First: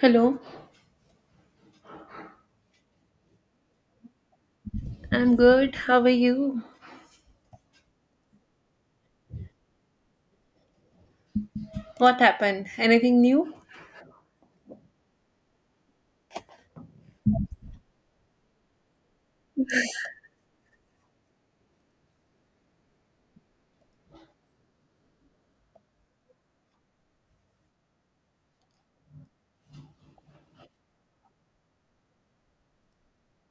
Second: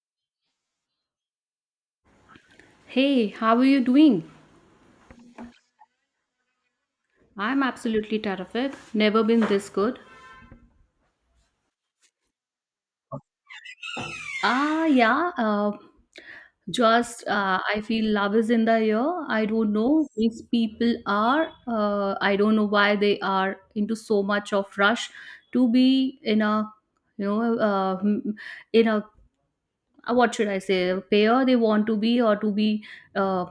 Hello, Hey, how are you doing? I'm good. How are you? I'm absolutely terrific. Never been this good. What happened? Anything new? Ah, yeah. Just I feel love is in the air. I don't know these people are. I don't know why they are into so much of rush to be in a, you know, uh, m- in a what should I say, a pair they want to be or to be uh,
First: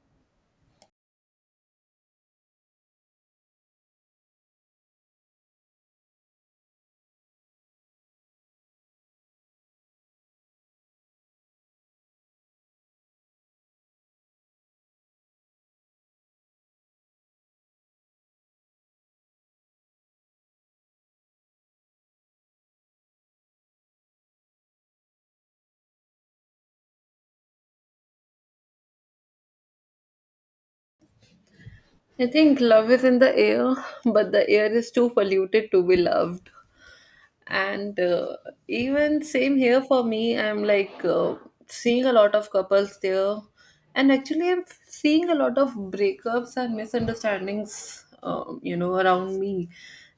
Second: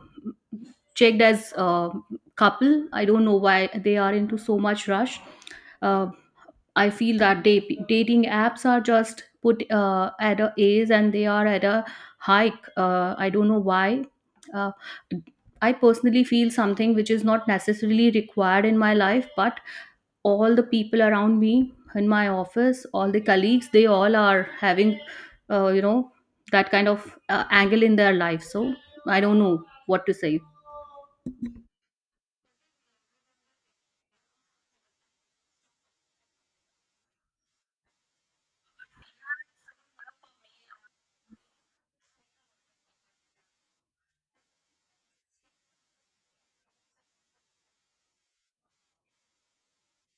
checked as a couple. I don't know why they are into so much rush. Uh, I feel that dating apps are just put at a age and they are at a hike. I don't know why. Uh, I personally feel something which is not necessarily required in my life, but all the people around me in my office, all the colleagues, they all are having, uh, you know, that kind of angle in their life. So I don't know what to say. I think love is in the air, but the air is too polluted to be loved. And even same here for me, I'm like seeing a lot of couples there. And actually, I'm seeing a lot of breakups and misunderstandings, around me.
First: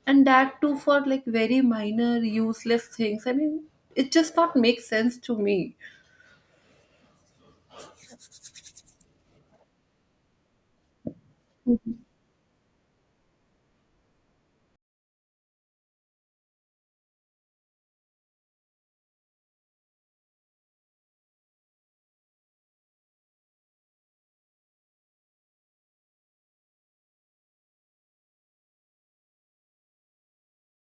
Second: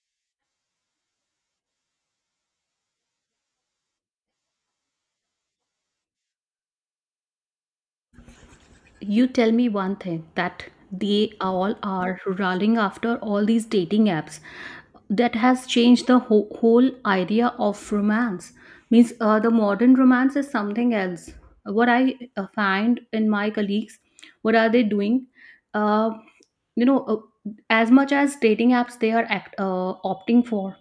And that too for like very minor, useless things. I mean, it just not makes sense to me. You tell me one thing that they all are rolling after all these dating apps. That has changed the whole idea of romance. Means the modern romance is something else. What I find in my colleagues, what are they doing? Uh, you know uh, as much as dating apps they are opting for,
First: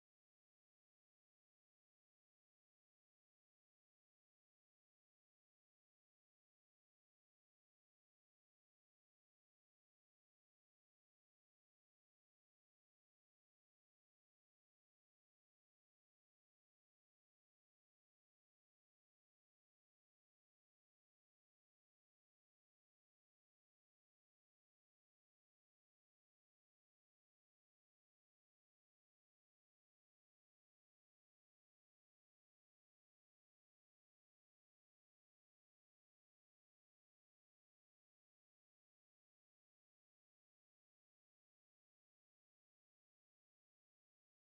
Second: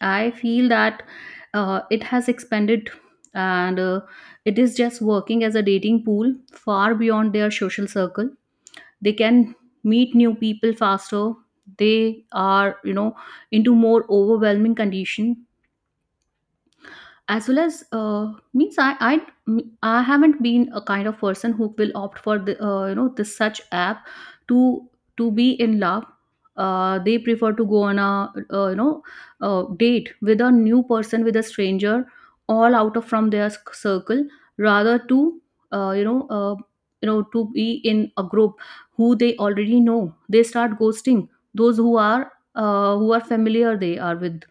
I feel that it has expanded and it is just working as a dating pool far beyond their social circle. They can meet new people faster, they are, you know, into more overwhelming condition as well as, means I haven't been a kind of person who will opt for the this such app to to be in love. They prefer to go on a date with a new person, with a stranger, all out of from their circle, rather to uh, you know uh, to be in a group who they already know. They start ghosting those who are familiar they are with.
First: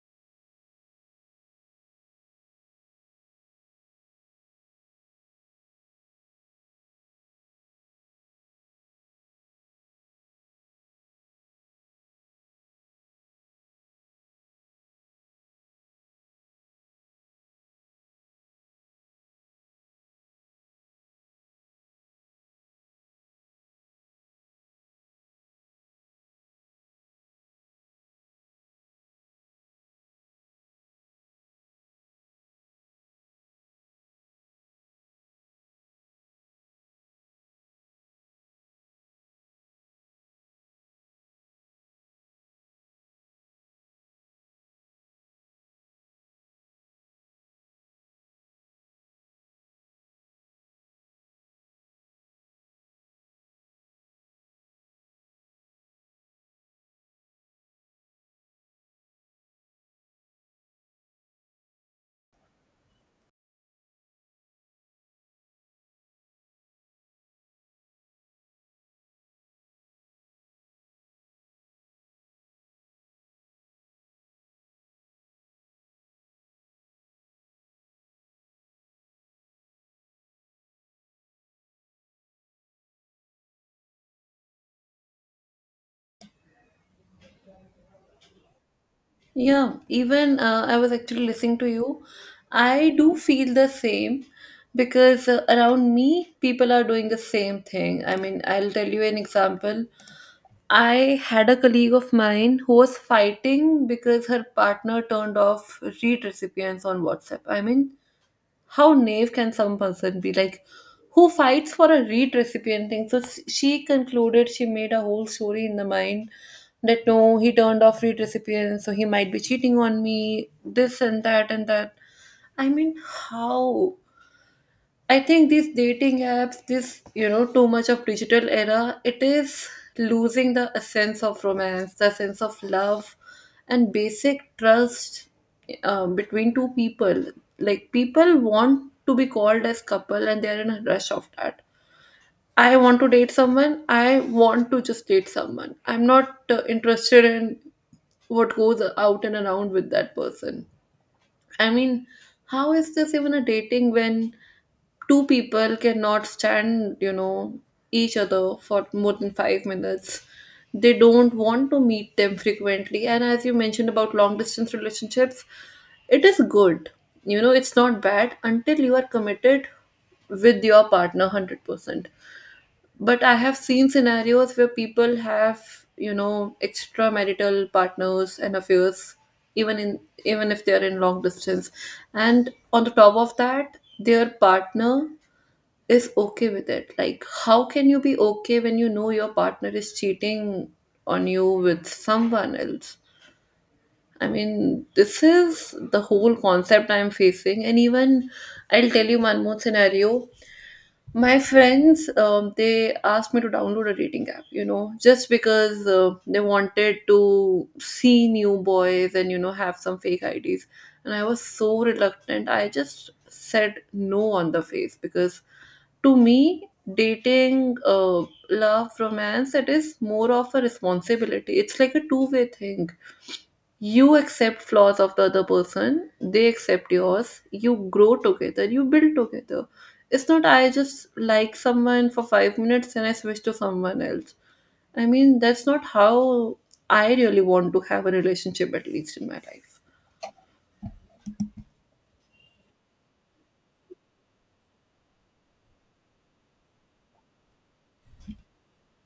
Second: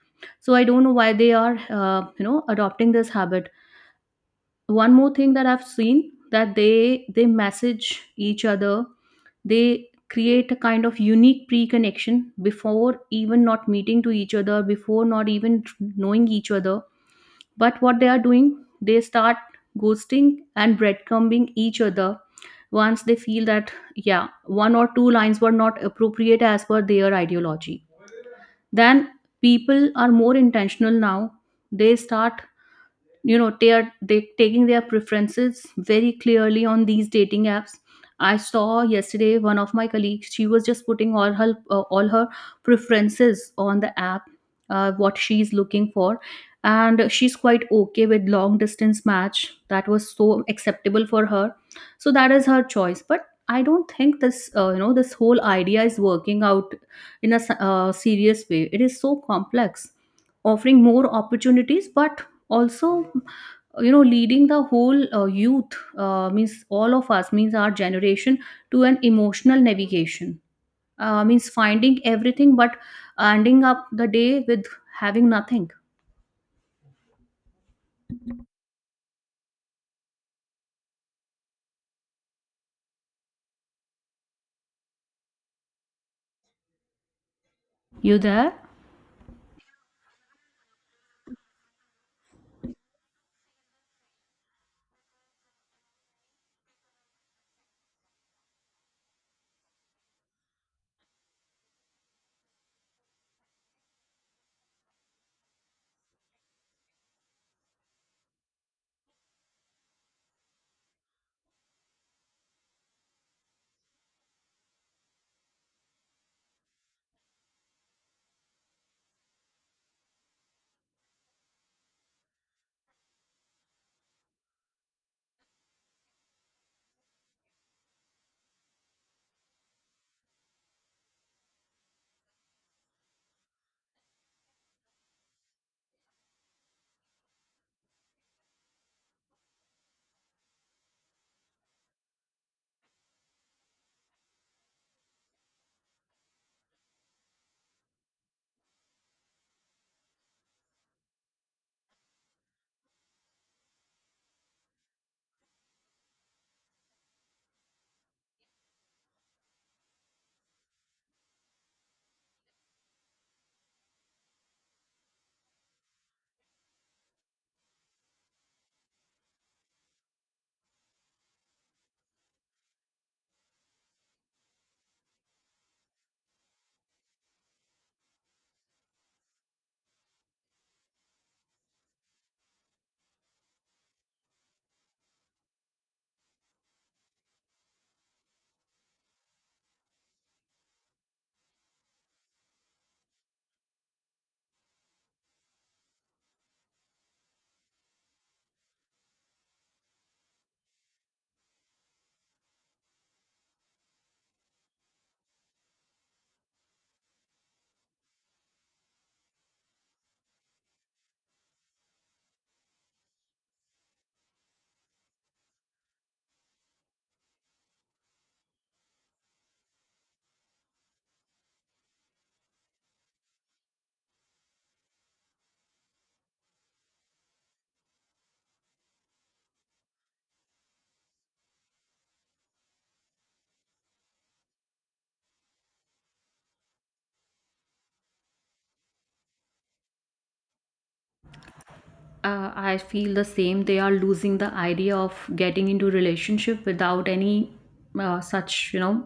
So I don't know why they are adopting this habit. One more thing that I've seen, that they message each other, they create a kind of unique pre-connection before even not meeting to each other, before not even knowing each other. But what they are doing, they start ghosting and breadcrumbing each other. Once they feel that, yeah, one or two lines were not appropriate as per their ideology, then, people are more intentional now. They start, you know, they taking their preferences very clearly on these dating apps. I saw yesterday one of my colleagues, she was just putting all her preferences on the app, what she's looking for, and she's quite okay with long distance match. That was so acceptable for her. So that is her choice. But I don't think this this whole idea is working out in a serious way. It is so complex, offering more opportunities but also, you know, leading the whole youth, means all of us, means our generation to an emotional navigation. Means finding everything but ending up the day with having nothing. You there? Yeah, even I was actually listening to you. I do feel the same because around me, people are doing the same thing. I mean, I'll tell you an example. I had a colleague of mine who was fighting because her partner turned off read recipients on WhatsApp. I mean, how naive can some person be, like who fights for a read recipe and things, so she concluded, she made a whole story in the mind that no, he turned off read recipient so he might be cheating on me, this and that and that. I mean, how? I think these dating apps, this, you know, too much of digital era, it is losing the sense of romance, the sense of love, and basic trust between two people. Like, people want to be called as couple and they're in a rush of that. I want to date someone, I want to just date someone. I'm not interested in what goes out and around with that person. I mean, how is this even a dating when two people cannot stand, you know, each other for more than 5 minutes? They don't want to meet them frequently. And as you mentioned about long distance relationships, it is good. You know, it's not bad until you are committed with your partner 100%. But I have seen scenarios where people have, you know, extramarital partners and affairs, even in, even if they are in long distance, and on the top of that their partner is okay with it. Like how can you be okay when you know your partner is cheating on you with someone else? I mean, this is the whole concept I'm facing. And even, I'll tell you one more scenario. My friends, they asked me to download a dating app, you know, just because they wanted to see new boys and, you know, have some fake IDs. And I was so reluctant. I just said no on the face because to me, dating, love, romance, it is more of a responsibility. It's like a two-way thing. You accept flaws of the other person, they accept yours, you grow together, you build together. It's not I just like someone for 5 minutes and I switch to someone else. I mean, that's not how I really want to have a relationship, at least in my life. I feel the same. They are losing the idea of getting into relationship without any such you know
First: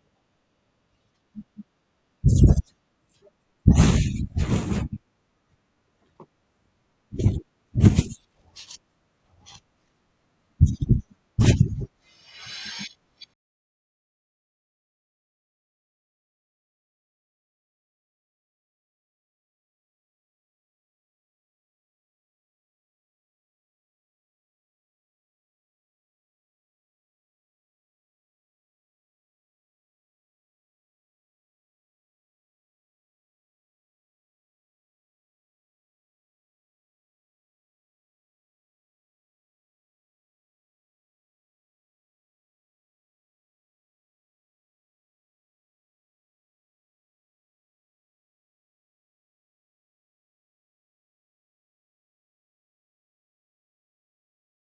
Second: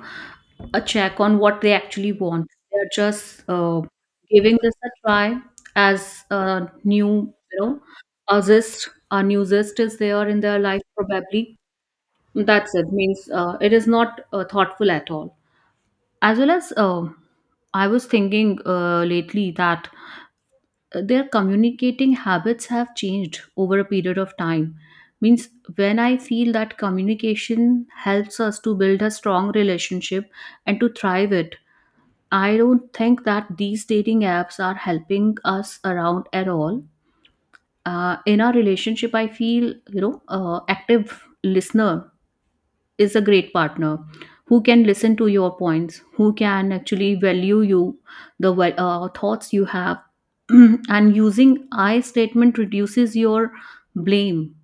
a check on what they actually want. They're just, giving this a try as a new, you know, a zest. A new zest is there in their life probably. That's it. Means it is not thoughtful at all. As well as, um, I was thinking lately that their communicating habits have changed over a period of time. Means when I feel that communication helps us to build a strong relationship and to thrive it, I don't think that these dating apps are helping us around at all in our relationship. I feel, you know, active listener is a great partner who can listen to your points, who can actually value you, the thoughts you have. And using I statement reduces your blame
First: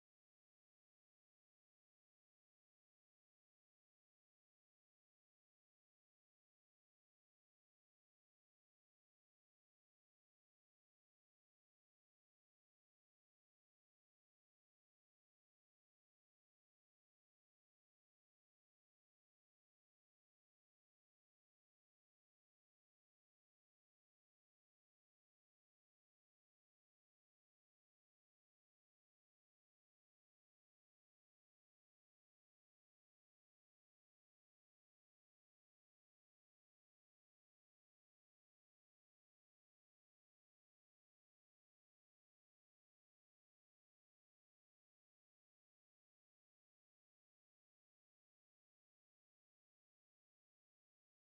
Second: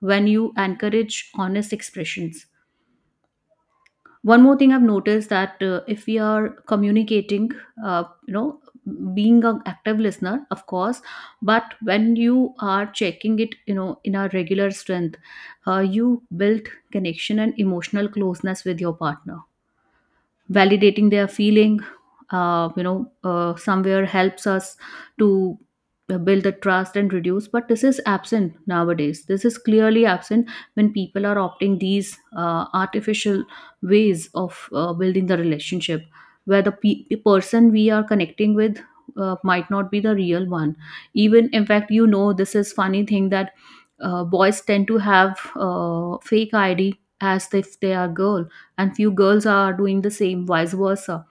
when you encourage honest expressions. One more thing I've noticed that if we are communicating, uh, you know, being an active listener, of course, but when you are checking it, you know, in a regular strength, you build connection and emotional closeness with your partner, validating their feeling, somewhere helps us to build the trust and reduce. But this is absent nowadays. This is clearly absent when people are opting these artificial ways of building the relationship, where the person we are connecting with might not be the real one. Even in fact, you know, this is funny thing, that boys tend to have fake id as if they are girl, and few girls are doing the same vice versa.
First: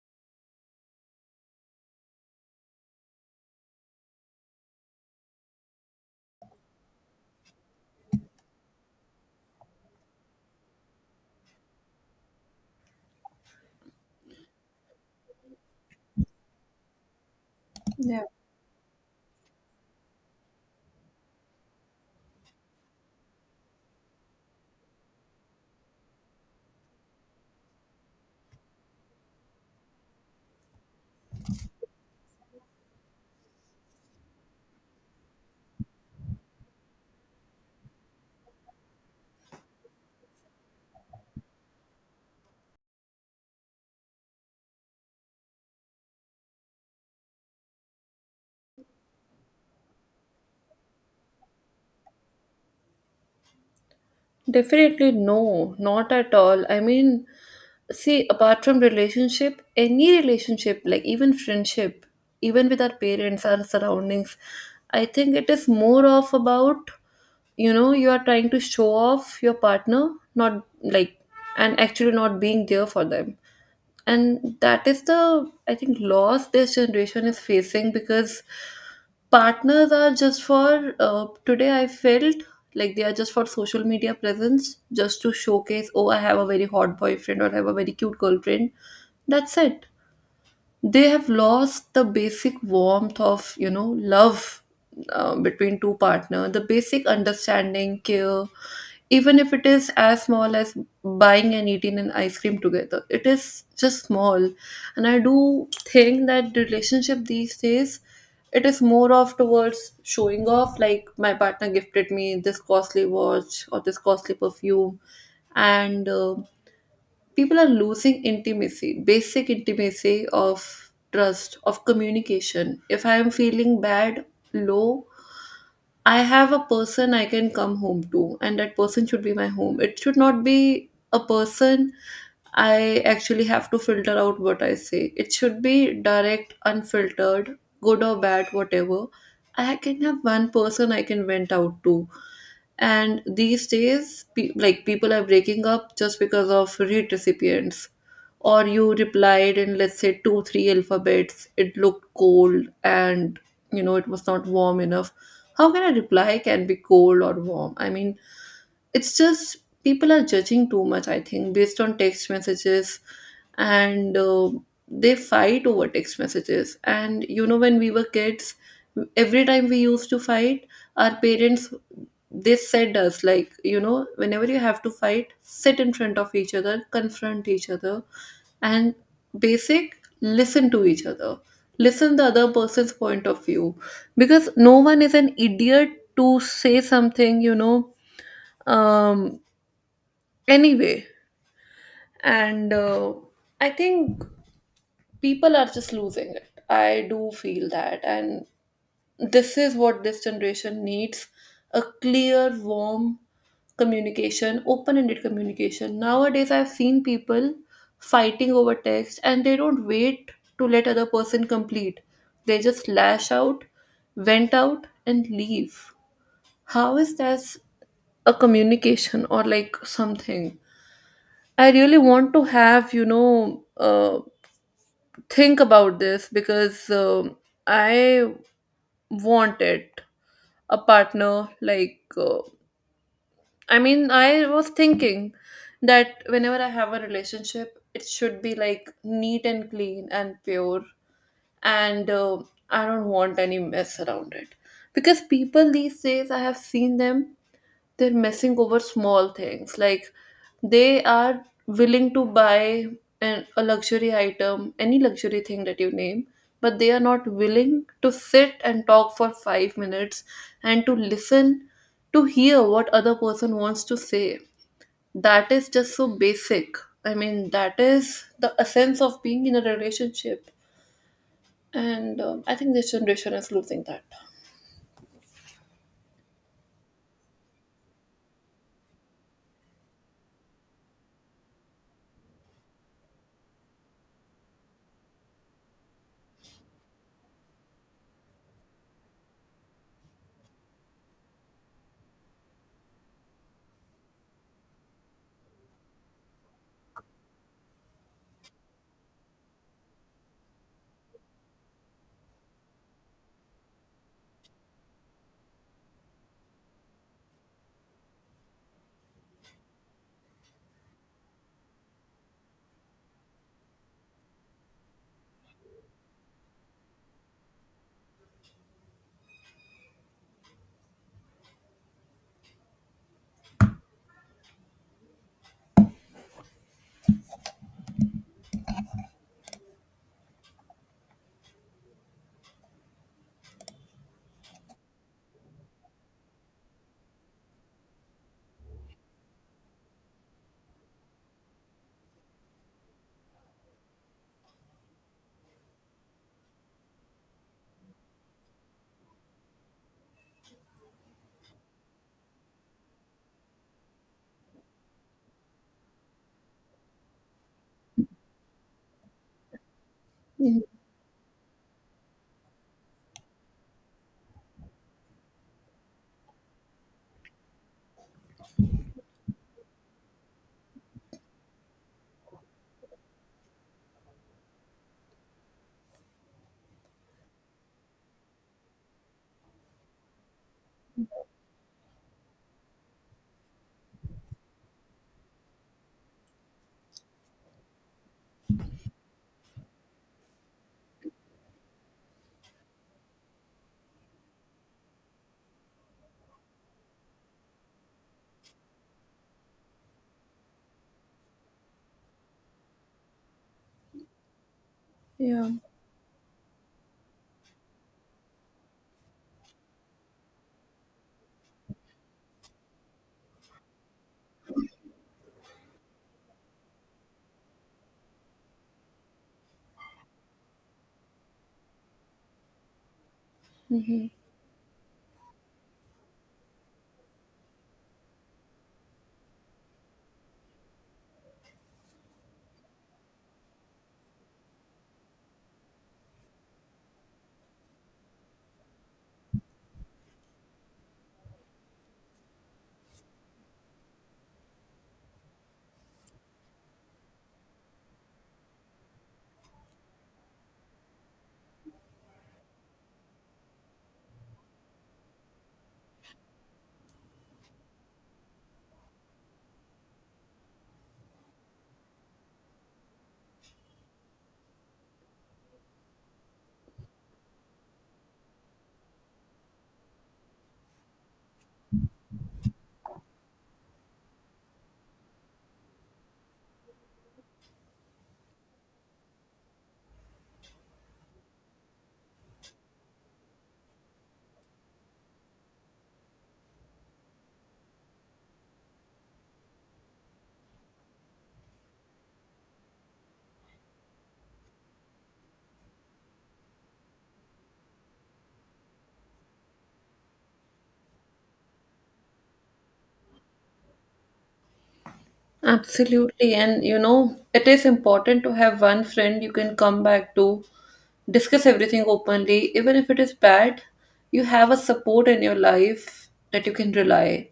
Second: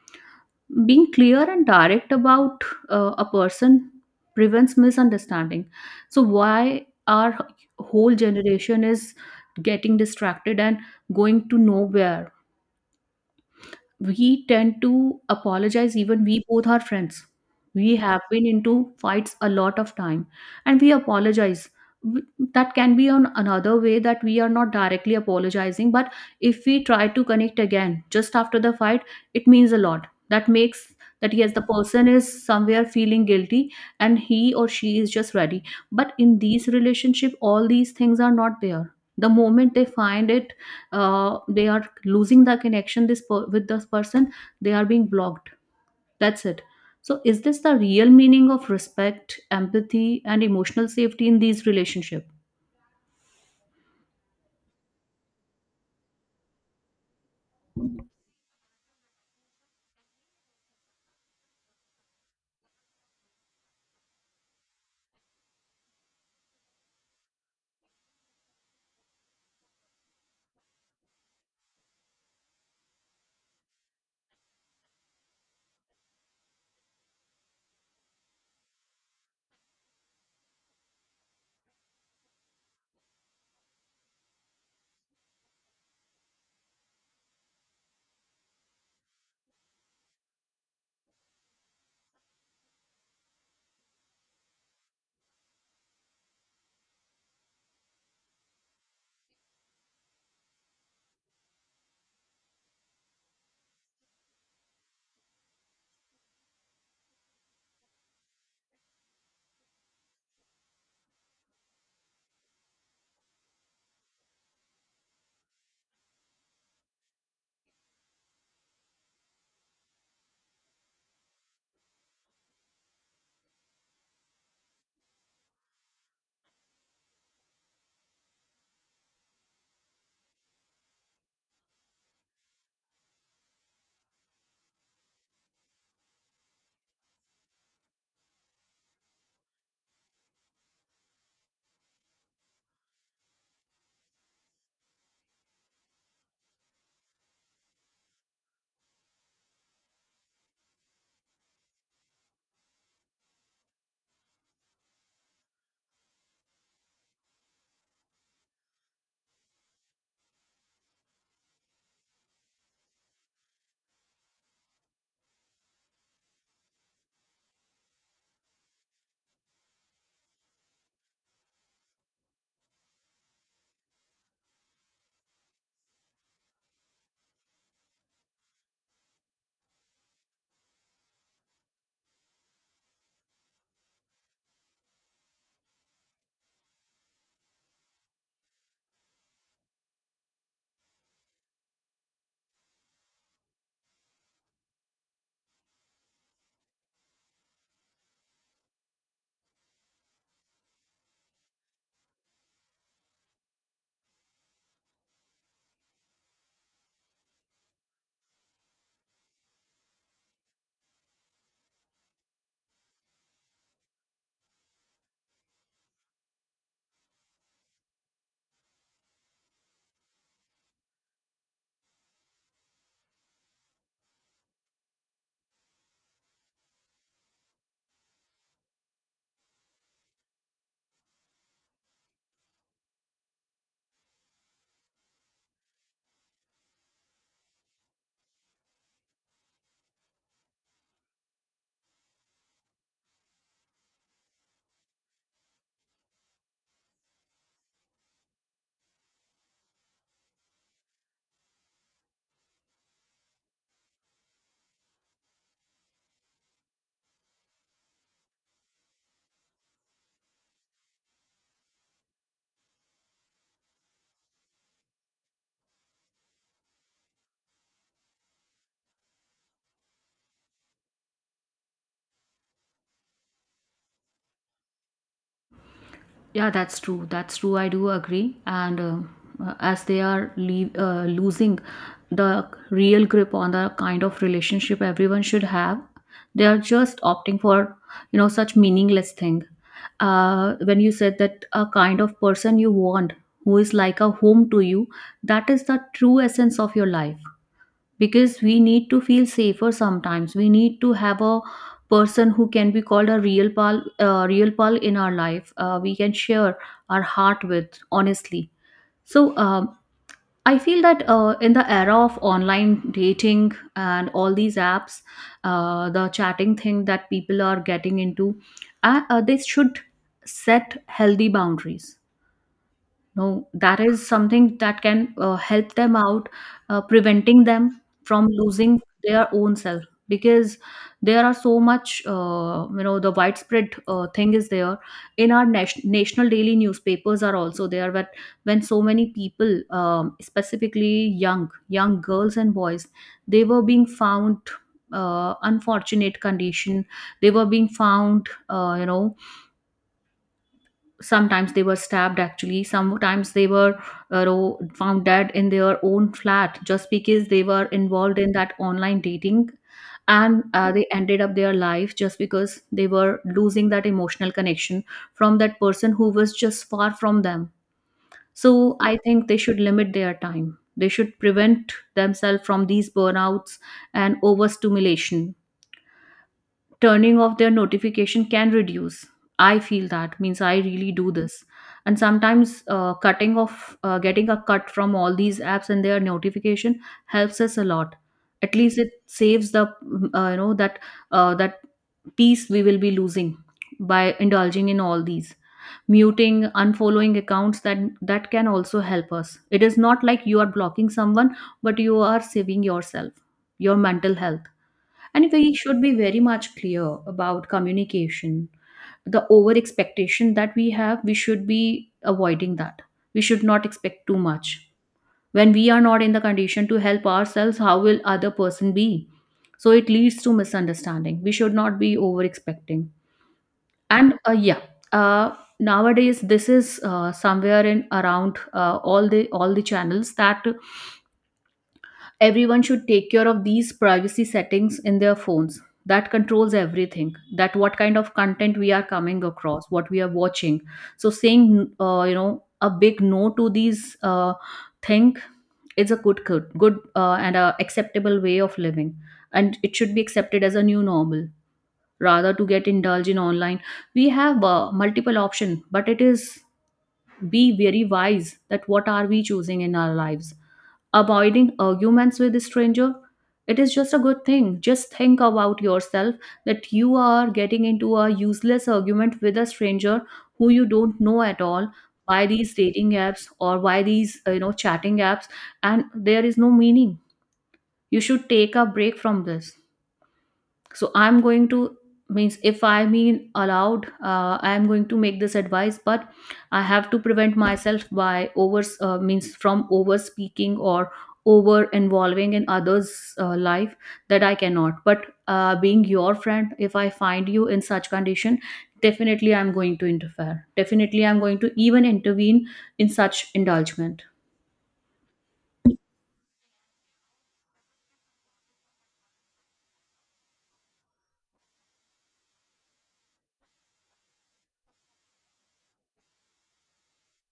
Being clear and direct about a person prevents misunderstanding. So why our whole generation is getting distracted and going to nowhere? We tend to apologize. Even we both are friends, we have Yeah. been into fights a lot of time, and we apologize. W- that can be on another way, that we are not directly apologizing, but if we try to connect again just after the fight, it means a lot. That makes that yes, the person is somewhere feeling guilty and he or she is just ready. But in these relationship all these things are not there. The moment they find it, they are losing the connection, with this person. They are being blocked. That's it. So is this the real meaning of respect, empathy and emotional safety in these relationships? Definitely no, not at all. I mean, see, apart from relationship, any relationship, like even friendship, even with our parents, our surroundings, I think it is more of about, you know, you are trying to show off your partner, not like, and actually not being there for them. And that is the, I think, loss this generation is facing because partners are just for, today I felt like they are just for social media presence, just to showcase, oh, I have a very hot boyfriend or I have a very cute girlfriend. That's it. They have lost the basic warmth of, you know, love between two partner, the basic understanding, care, even if it is as small as buying and eating an ice cream together. It is just small. And I do think that relationship these days, it is more of towards showing off, like my partner gifted me this costly watch or this costly perfume. And people are losing intimacy, basic intimacy of trust, of communication. If I am feeling bad, low, I have a person I can come home to, and that person should be my home. It should not be a person I actually have to filter out what I say. It should be direct, unfiltered, good or bad, whatever. I can have one person I can vent out to. And these days, like people are breaking up just because of hate recipients or you replied in, let's say, two three alphabets, it looked cold and, you know, it was not warm enough. How can a reply can be cold or warm? I mean, it's just people are judging too much, I think, based on text messages. And they fight over text messages. And you know, when we were kids, every time we used to fight, our parents, they said us like, you know, whenever you have to fight, sit in front of each other, confront each other, and basic listen to each other, listen the other person's point of view, because no one is an idiot to say something, you know. um anyway, and I think people are just losing it, I do feel that. And this is what this generation needs, a clear, warm communication, open ended communication. Nowadays, I've seen people fighting over text and they don't wait to let other person complete. They just lash out, vent out, and leave. How is that a communication or like something? I really want to have, you know, think about this because I want it. A partner, like, I mean, I was thinking that whenever I have a relationship, it should be like neat and clean and pure, and I don't want any mess around it. Because people these days, I have seen them they're messing over small things, like they are willing to buy a luxury item, any luxury thing that you name, but they are not willing to sit and talk for 5 minutes and to listen, to hear what other person wants to say. That is just so basic. I mean, that is the essence of being in a relationship. And I think this generation is losing that. Yeah, that's true. That's true. I do agree. And As they are losing the real grip on the kind of relationship everyone should have, they are just opting for, you know, such meaningless thing. When you said that a kind of person you want who is like a home to you, that is the true essence of your life. Because we need to feel safer. Sometimes we need to have a person who can be called a real pal, real pal in our life, we can share our heart with honestly. So I feel that in the era of online dating and all these apps, the chatting thing that people are getting into, they should set healthy boundaries. No, that is something that can help them out, preventing them from losing their own self. Because there are so much, the widespread thing is there. In our national daily newspapers are also there, but when so many people, specifically young girls and boys, they were being found unfortunate condition. They were being found, sometimes they were stabbed, actually sometimes they were found dead in their own flat, just because they were involved in that online dating. And Mhm. They ended up their life just because they were losing that emotional connection from that person who was just far from them. So I think they should limit their time, they should prevent themselves from these burnouts and overstimulation. Turning off their notification can reduce, I feel that. Means I really do this. And sometimes cutting off, getting a cut from all these apps and their notification helps us a lot. At least it saves the that that peace we will be losing by indulging in all these. Muting, unfollowing accounts, that can also help us. It is not like you are blocking someone, but you are saving yourself, your mental health. And Yeah. we should be very much clear about communication. The over expectation that we have, we should be avoiding that. We should not expect too much. When we are not in the condition to help ourselves, how will other person be? So it leads to misunderstanding. We should not be over expecting. And yeah, uh, nowadays this is somewhere in around all the channels, that everyone should take care of these privacy settings in their phones. That controls everything. That what kind of content we are coming across, what we are watching. So saying, a big no to these thing is a good and a acceptable way of living, and it should be accepted as a new normal rather to get indulged in online. We have multiple option, but it is be very wise that what are we choosing in our lives, avoiding arguments with a stranger. It is just a good thing, just think about yourself, that you are getting into a useless argument with a stranger who you don't know at all by these dating apps or by these chatting apps, and there is no meaning. You should take a break from this. So I'm going to, means if I mean allowed, I am going to make this advice, but I have to prevent myself by over means from over speaking or over involving in others life. That I cannot, but being your friend, if I find you in such condition, definitely I'm going to interfere, definitely I'm going to even intervene in such indulgement. Absolutely. And you know, it is important to have one friend you can come back to, discuss everything openly, even if it is bad, you have a support in your life that you can rely.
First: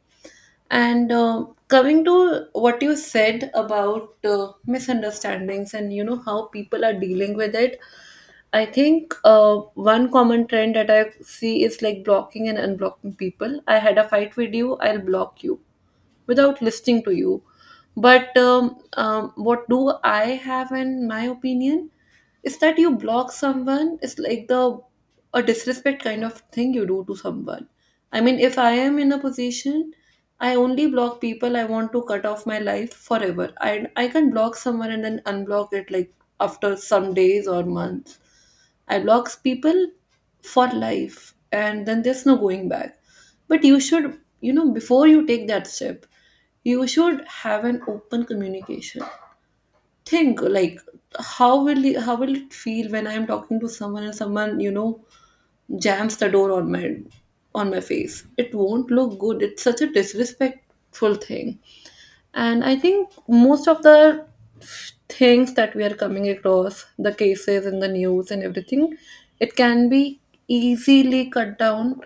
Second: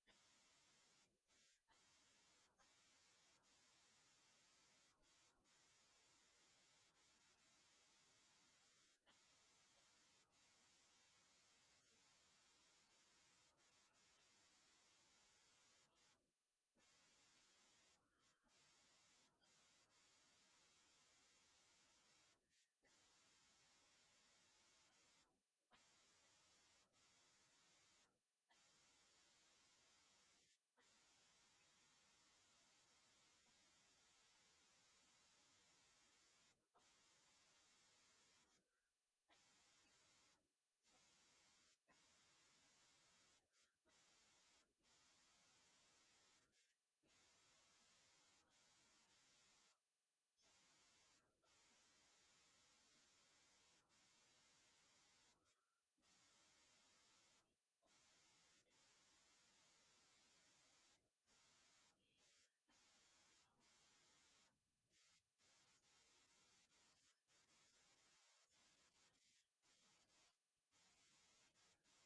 And coming to what you said about misunderstandings and you know how people are dealing with it, I think one common trend that I see is like blocking and unblocking people. I had a fight with you, I'll block you without listening to you. But what do I have in my opinion is that you block someone, it's like the, a disrespect kind of thing you do to someone. I mean, if I am in a position, I only block people I want to cut off my life forever. I can block someone and then unblock it like after some days or months. I block people for life and then there's no going back. But you should, you know, before you take that step, you should have an open communication. Think like how will it feel when I am talking to someone and someone, you know, jams the door on my face. It won't look good. It's such a disrespectful thing. And I think most of the things that we are coming across, the cases in the news and everything, it can be easily cut down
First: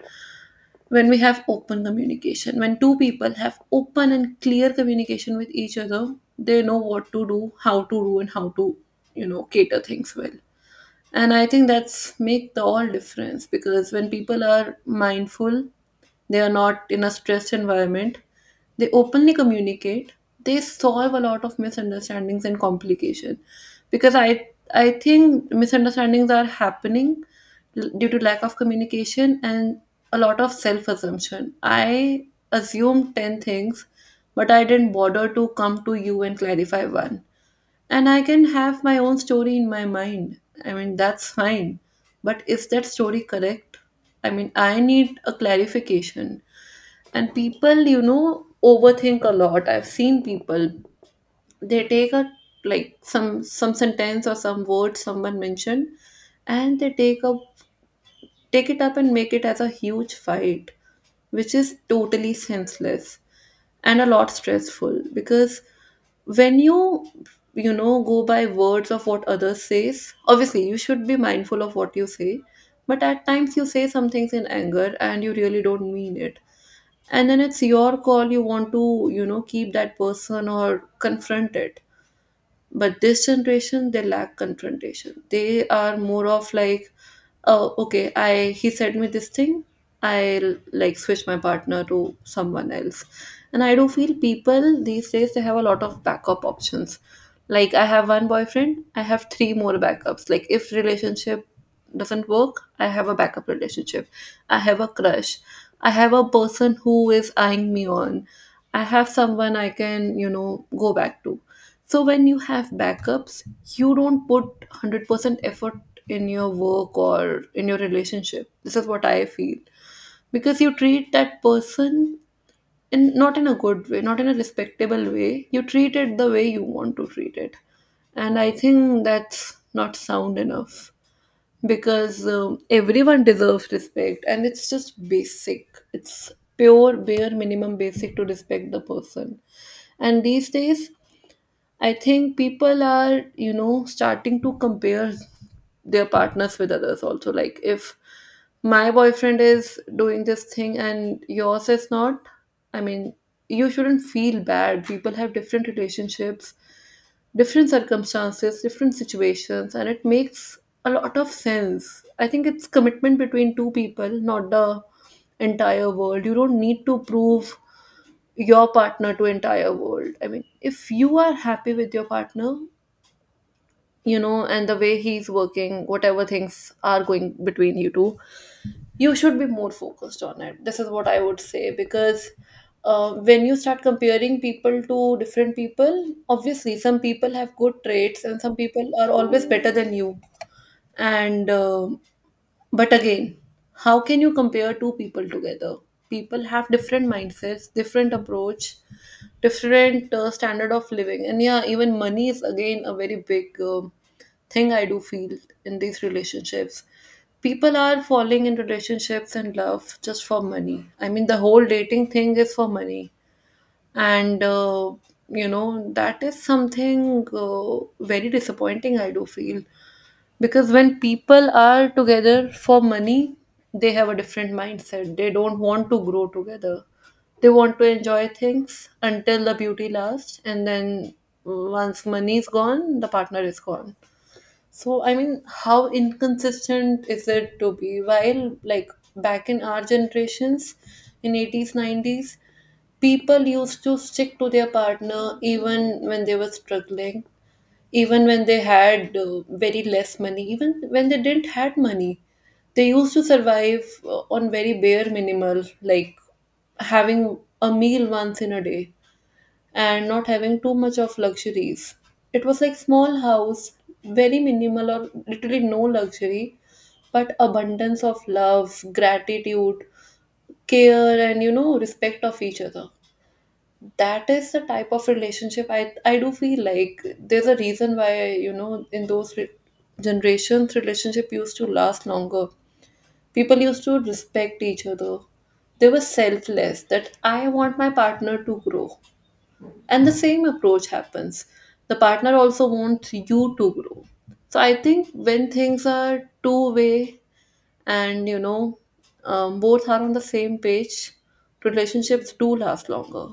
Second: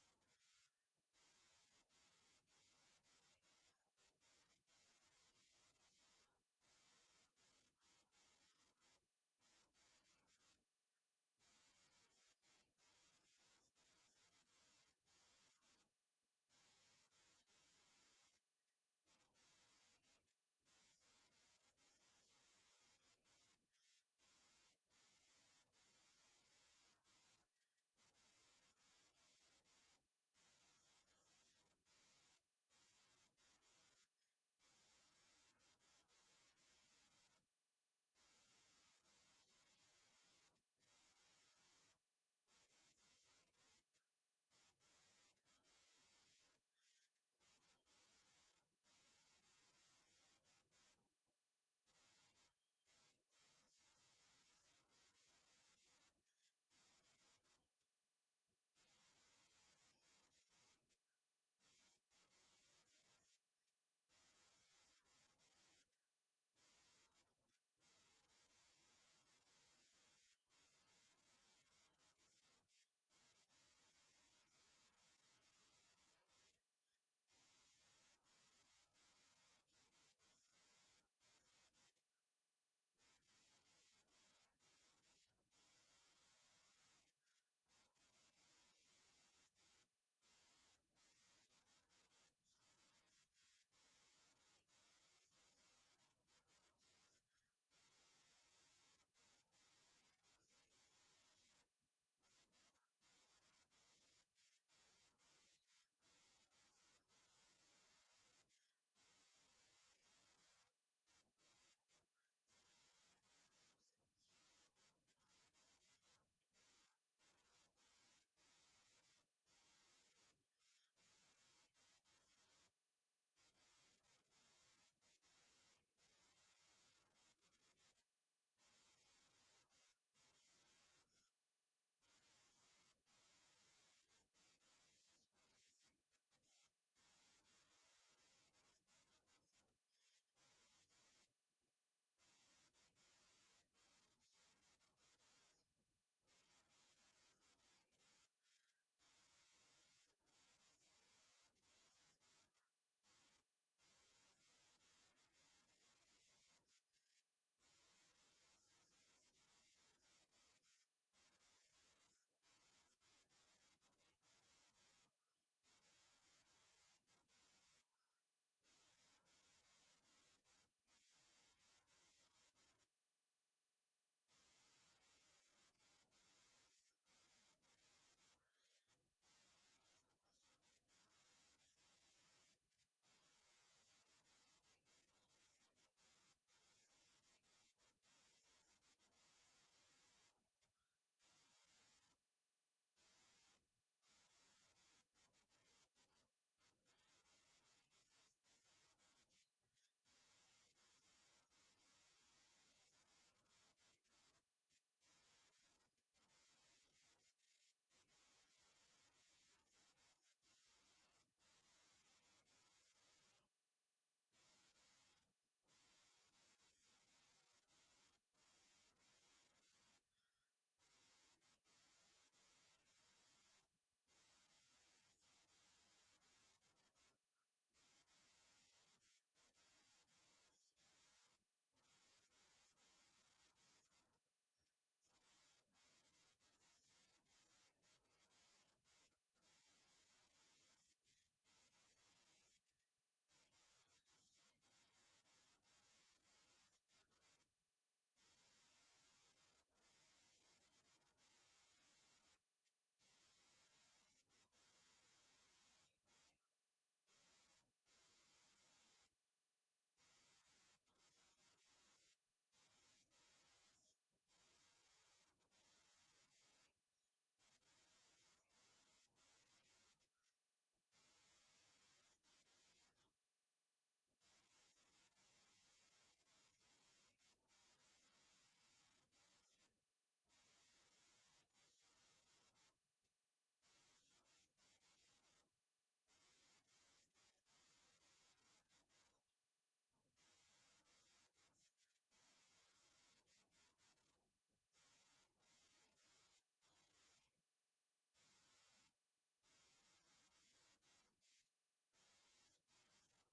when we have open communication. When two people have open and clear communication with each other, they know what to do, how to do, and how to, you know, cater things well. And I think that's make the all difference, because when people are mindful, they are not in a stressed environment, they openly communicate, they solve a lot of misunderstandings and complication. Because I think misunderstandings are happening due to lack of communication and a lot of self assumption. I assumed 10 things but I didn't bother to come to you and clarify one. And I can have my own story in my mind. I mean, that's fine. But is that story correct? I mean, I need a clarification. And people, you know, overthink a lot. I've seen people, they take a like some sentence or some word someone mentioned and they take it up and make it as a huge fight, which is totally senseless and a lot stressful. Because when you know, go by words of what others says, obviously you should be mindful of what you say, but at times you say some things in anger and you really don't mean it. And then it's your call, you want to, you know, keep that person or confront it. But this generation, they lack confrontation. They are more of like, oh, okay, I he said me this thing, I'll like switch my partner to someone else. And I do feel people these days, they have a lot of backup options. Like, I have one boyfriend, I have three more backups, like if relationship doesn't work, I have a backup relationship, I have a crush, I have a person who is eyeing me on, I have someone I can, you know, go back to. So when you have backups, you don't put 100% effort in your work or in your relationship. This is what I feel. Because you treat that person in not in a good way, not in a respectable way. You treat it the way you want to treat it. And I think that's not sound enough because everyone deserves respect and it's just basic. It's pure, bare minimum basic to respect the person. And these days, I think people are, you know, starting to compare their partners with others also. Like, if my boyfriend is doing this thing and yours is not, I mean, you shouldn't feel bad. People have different relationships, different circumstances, different situations, and it makes a lot of sense. I think it's commitment between two people, not the entire world. You don't need to prove your partner to entire world. I mean, if you are happy with your partner, you know, and the way he's working, whatever things are going between you two, you should be more focused on it. This is what I would say. Because when you start comparing people to different people, obviously some people have good traits and some people are always better than you. And but again, how can you compare two people together? People have different mindsets, different approach, different standard of living, and yeah, even money is again a very big thing I do feel in these relationships. People are falling in relationships and love just for money. I mean, the whole dating thing is for money, and you know, that is something very disappointing. I do feel, because when people are together for money, they have a different mindset. They don't want to grow together, they want to enjoy things until the beauty lasts, and then once money is gone, the partner is gone. So I mean, how inconsistent is it to be? While like back in our generations, in 80's 90's, people used to stick to their partner even when they were struggling, even when they had very less money, even when they didn't had money. They used to survive on very bare minimal, like having a meal once in a day and not having too much of luxuries. It was like small house, very minimal or literally no luxury, but abundance of love, gratitude, care, and, you know, respect of each other. That is the type of relationship I do feel like. There's a reason why, you know, in those generations, relationship used to last longer. People used to respect each other. They were selfless, that I want my partner to grow, and the same approach happens, the partner also wants you to grow. So I think when things are two way and, you know, both are on the same page, relationships do last longer.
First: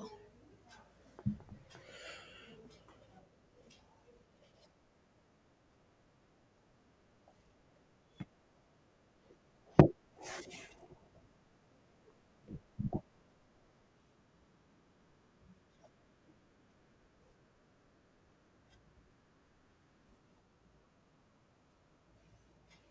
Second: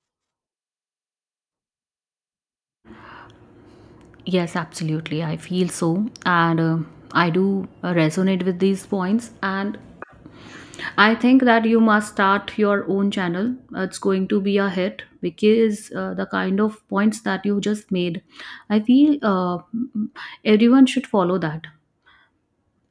Yes, absolutely. I feel so. And I do resonate with these points. And I think that you must start your own channel. It's going to be a hit because the kind of points that you just made, I feel everyone should follow that.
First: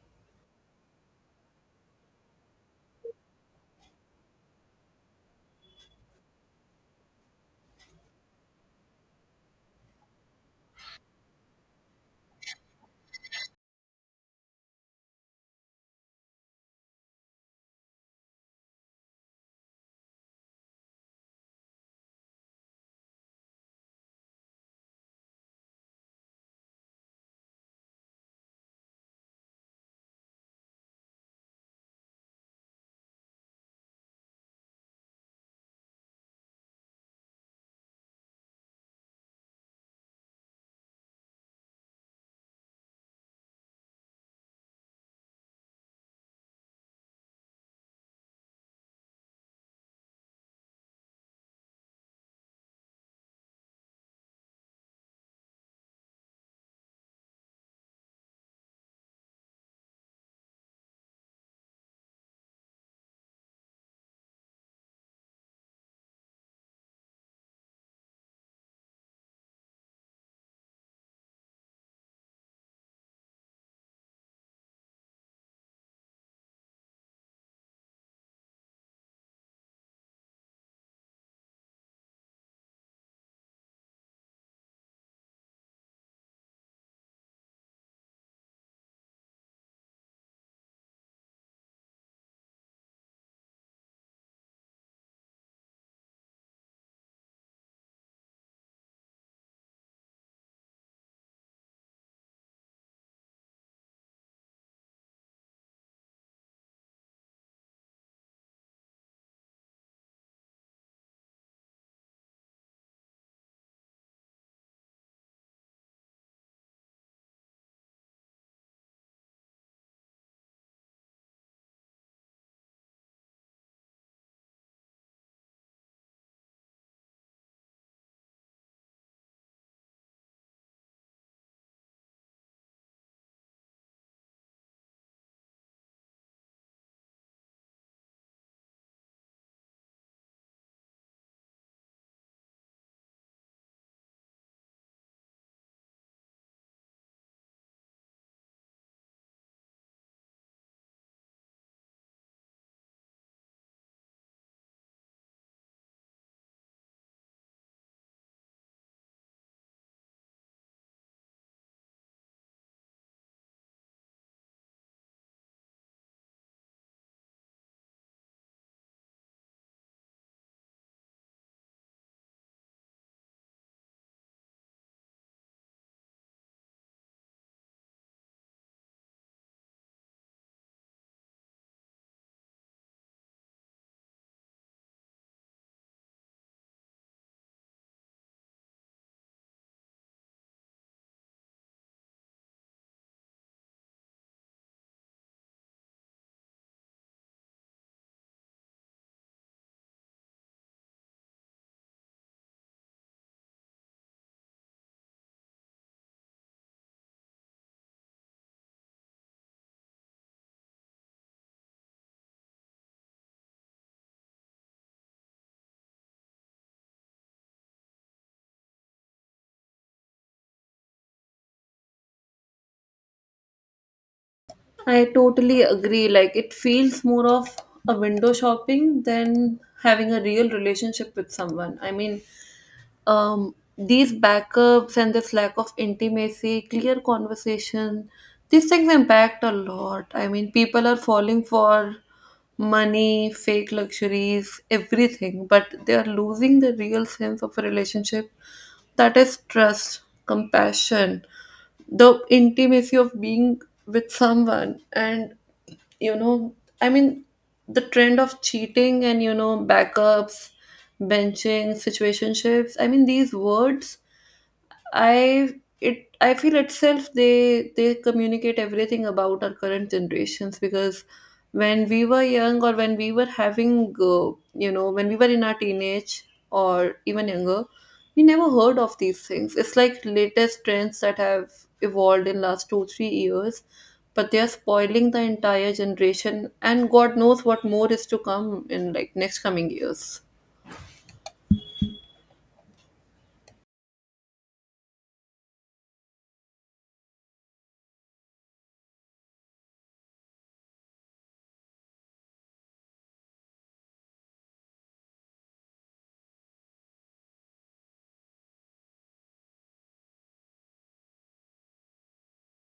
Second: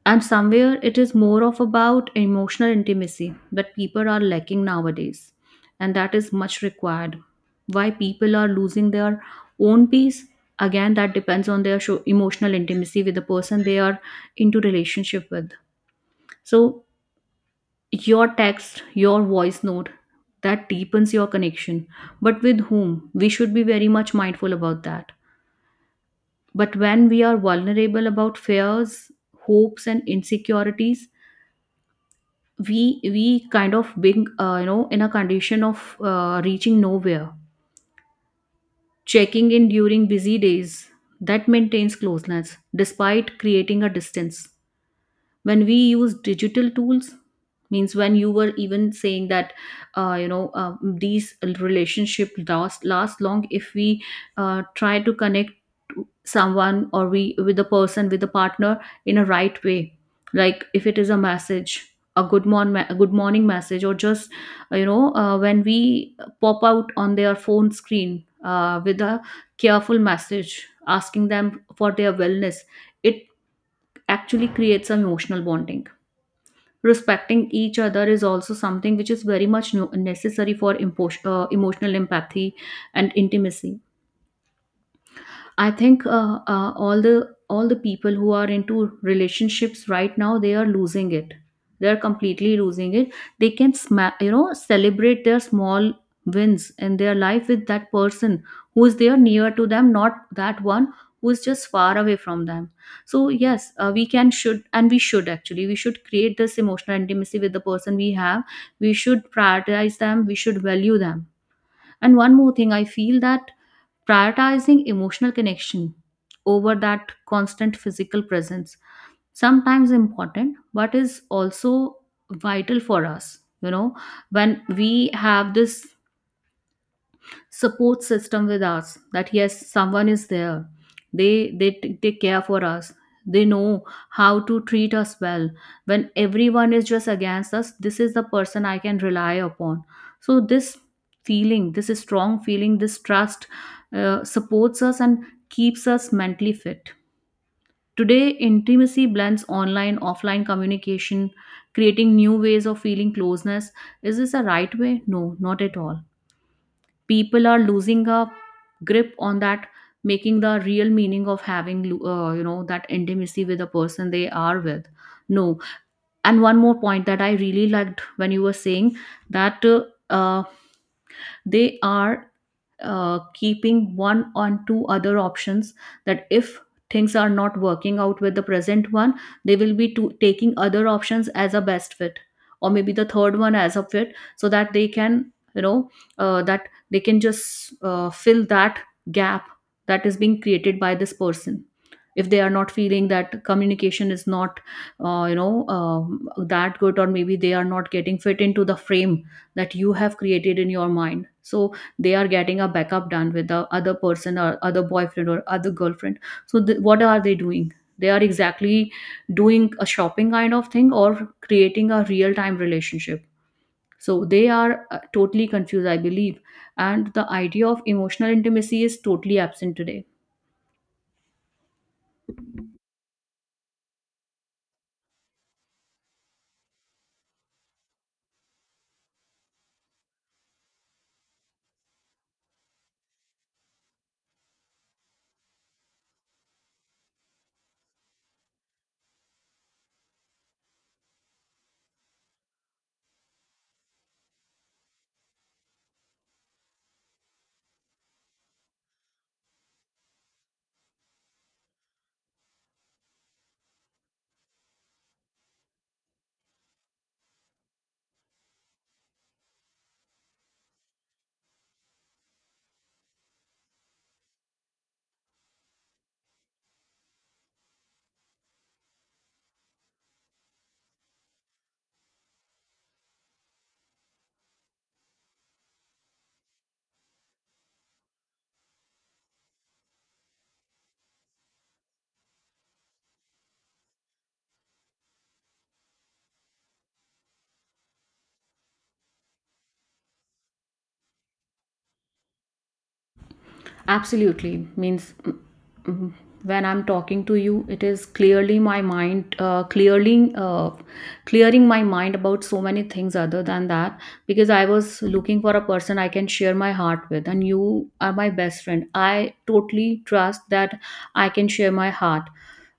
And somewhere it is more of about emotional intimacy that people are lacking nowadays. And that is much required. Why people are losing their own peace? Again, that depends on their emotional intimacy with the person they are into relationship with. So your text, your voice note, that deepens your connection. But with whom? We should be very much mindful about that. But when we are vulnerable about fears, hopes, and insecurities, we kind of being in a condition of reaching nowhere. Checking in during busy days, that maintains closeness despite creating a distance. When we use digital tools, means when you were even saying that, these relationship last long if we try to connect to someone, or we with a person with a partner in a right way, like if it is a message, a good morning message, or just when we pop out on their phone screen with a careful message asking them for their wellness, it actually creates an emotional bonding. Respecting each other is also something which is very much necessary for emotional empathy and intimacy. I think all the people who are into relationships right now, they are losing it. They are completely losing it. They can celebrate their small wins in their life with that person who is there near to them, not that one who is just far away from them. So yes, we can should and we should actually we should create this emotional intimacy with the person we have. We should prioritize them. We should value them. And one more thing, I feel that prioritizing emotional connection over that constant physical presence, sometimes important, but is also vital for us, you know, when we have this support system with us, that yes, someone is there, they take care for us, they know how to treat us well. When everyone is just against us, this is the person I can rely upon. So this feeling, this strong feeling, this trust supports us and keeps us mentally fit. Today intimacy blends online offline communication, creating new ways of feeling closeness. Is this a right way? No, not at all. People are losing a grip on that, making the real meaning of having that intimacy with the person they are with. No. And one more point that I really liked when you were saying that, uh, they are keeping one on two other options, that if things are not working out with the present one, they will be to, taking other options as a best fit, or maybe the third one as a fit, so that they can, you know, that they can just fill that gap that is being created by this person, if they are not feeling that communication is not that good, or maybe they are not getting fit into the frame that you have created in your mind. So they are getting a backup done with the other person, or other boyfriend or other girlfriend. So what are they doing? They are exactly doing a shopping kind of thing, or creating a real time relationship. So they are totally confused, I believe. And the idea of emotional intimacy is totally absent today. I totally agree. Like, it feels more of a window shopping than having a real relationship with someone. I mean, these backups and this lack of intimacy, clear conversation, these things impact a lot. I mean, people are falling for money, fake luxuries, everything, but they are losing the real sense of a relationship, that is trust, compassion, the intimacy of being with someone and, you know, I mean, the trend of cheating and, you know, backups, benching, situationships. I mean, these words I it I feel itself, they communicate everything about our current generations. Because when we were young, or when we were having you know, when we were in our teenage or even younger, we never heard of these things. It's like latest trends that have evolved in last 2 3 years, but they are spoiling the entire generation, and god knows what more is to come in like next coming years. Absolutely. Means mm, when I'm talking to you, it is clearly my mind, clearly clearing my mind about so many things other than that. Because I was looking for a person I can share my heart with, and you are my best friend. I totally trust that I can share my heart.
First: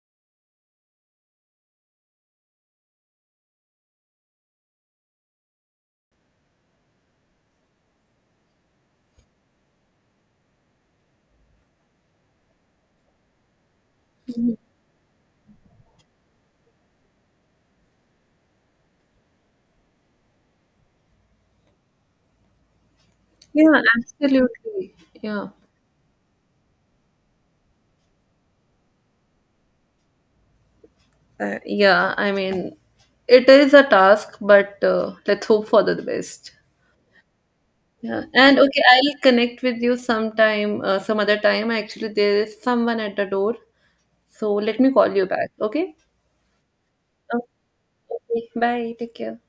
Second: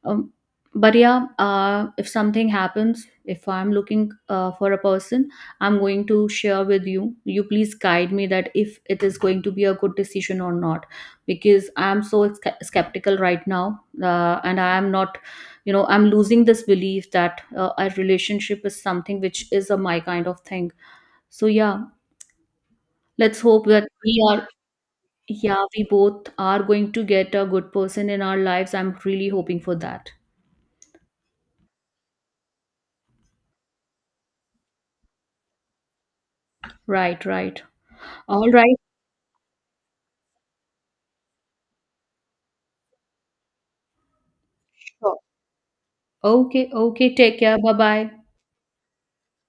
um, but yeah, if something happens, if I'm looking for a person, I'm going to share with you. You please guide me that if it is going to be a good decision or not, because I'm so skeptical right now. And I am not, you know, I'm losing this belief that a relationship is something which is a my kind of thing. So yeah, let's hope Yeah, that we are, absolutely. Yeah. yeah, we both are going to get a good person in our lives. I'm really hoping for that. Yeah, I mean, it is a task, but let's hope for the best. Right, right. Yeah, All and right. okay, I'll connect with you sometime, some other time. Actually, there is someone at the door, so let me call Oh, you back. Okay? okay, okay. Oh, Take care. Bye bye. okay. Bye. Take care.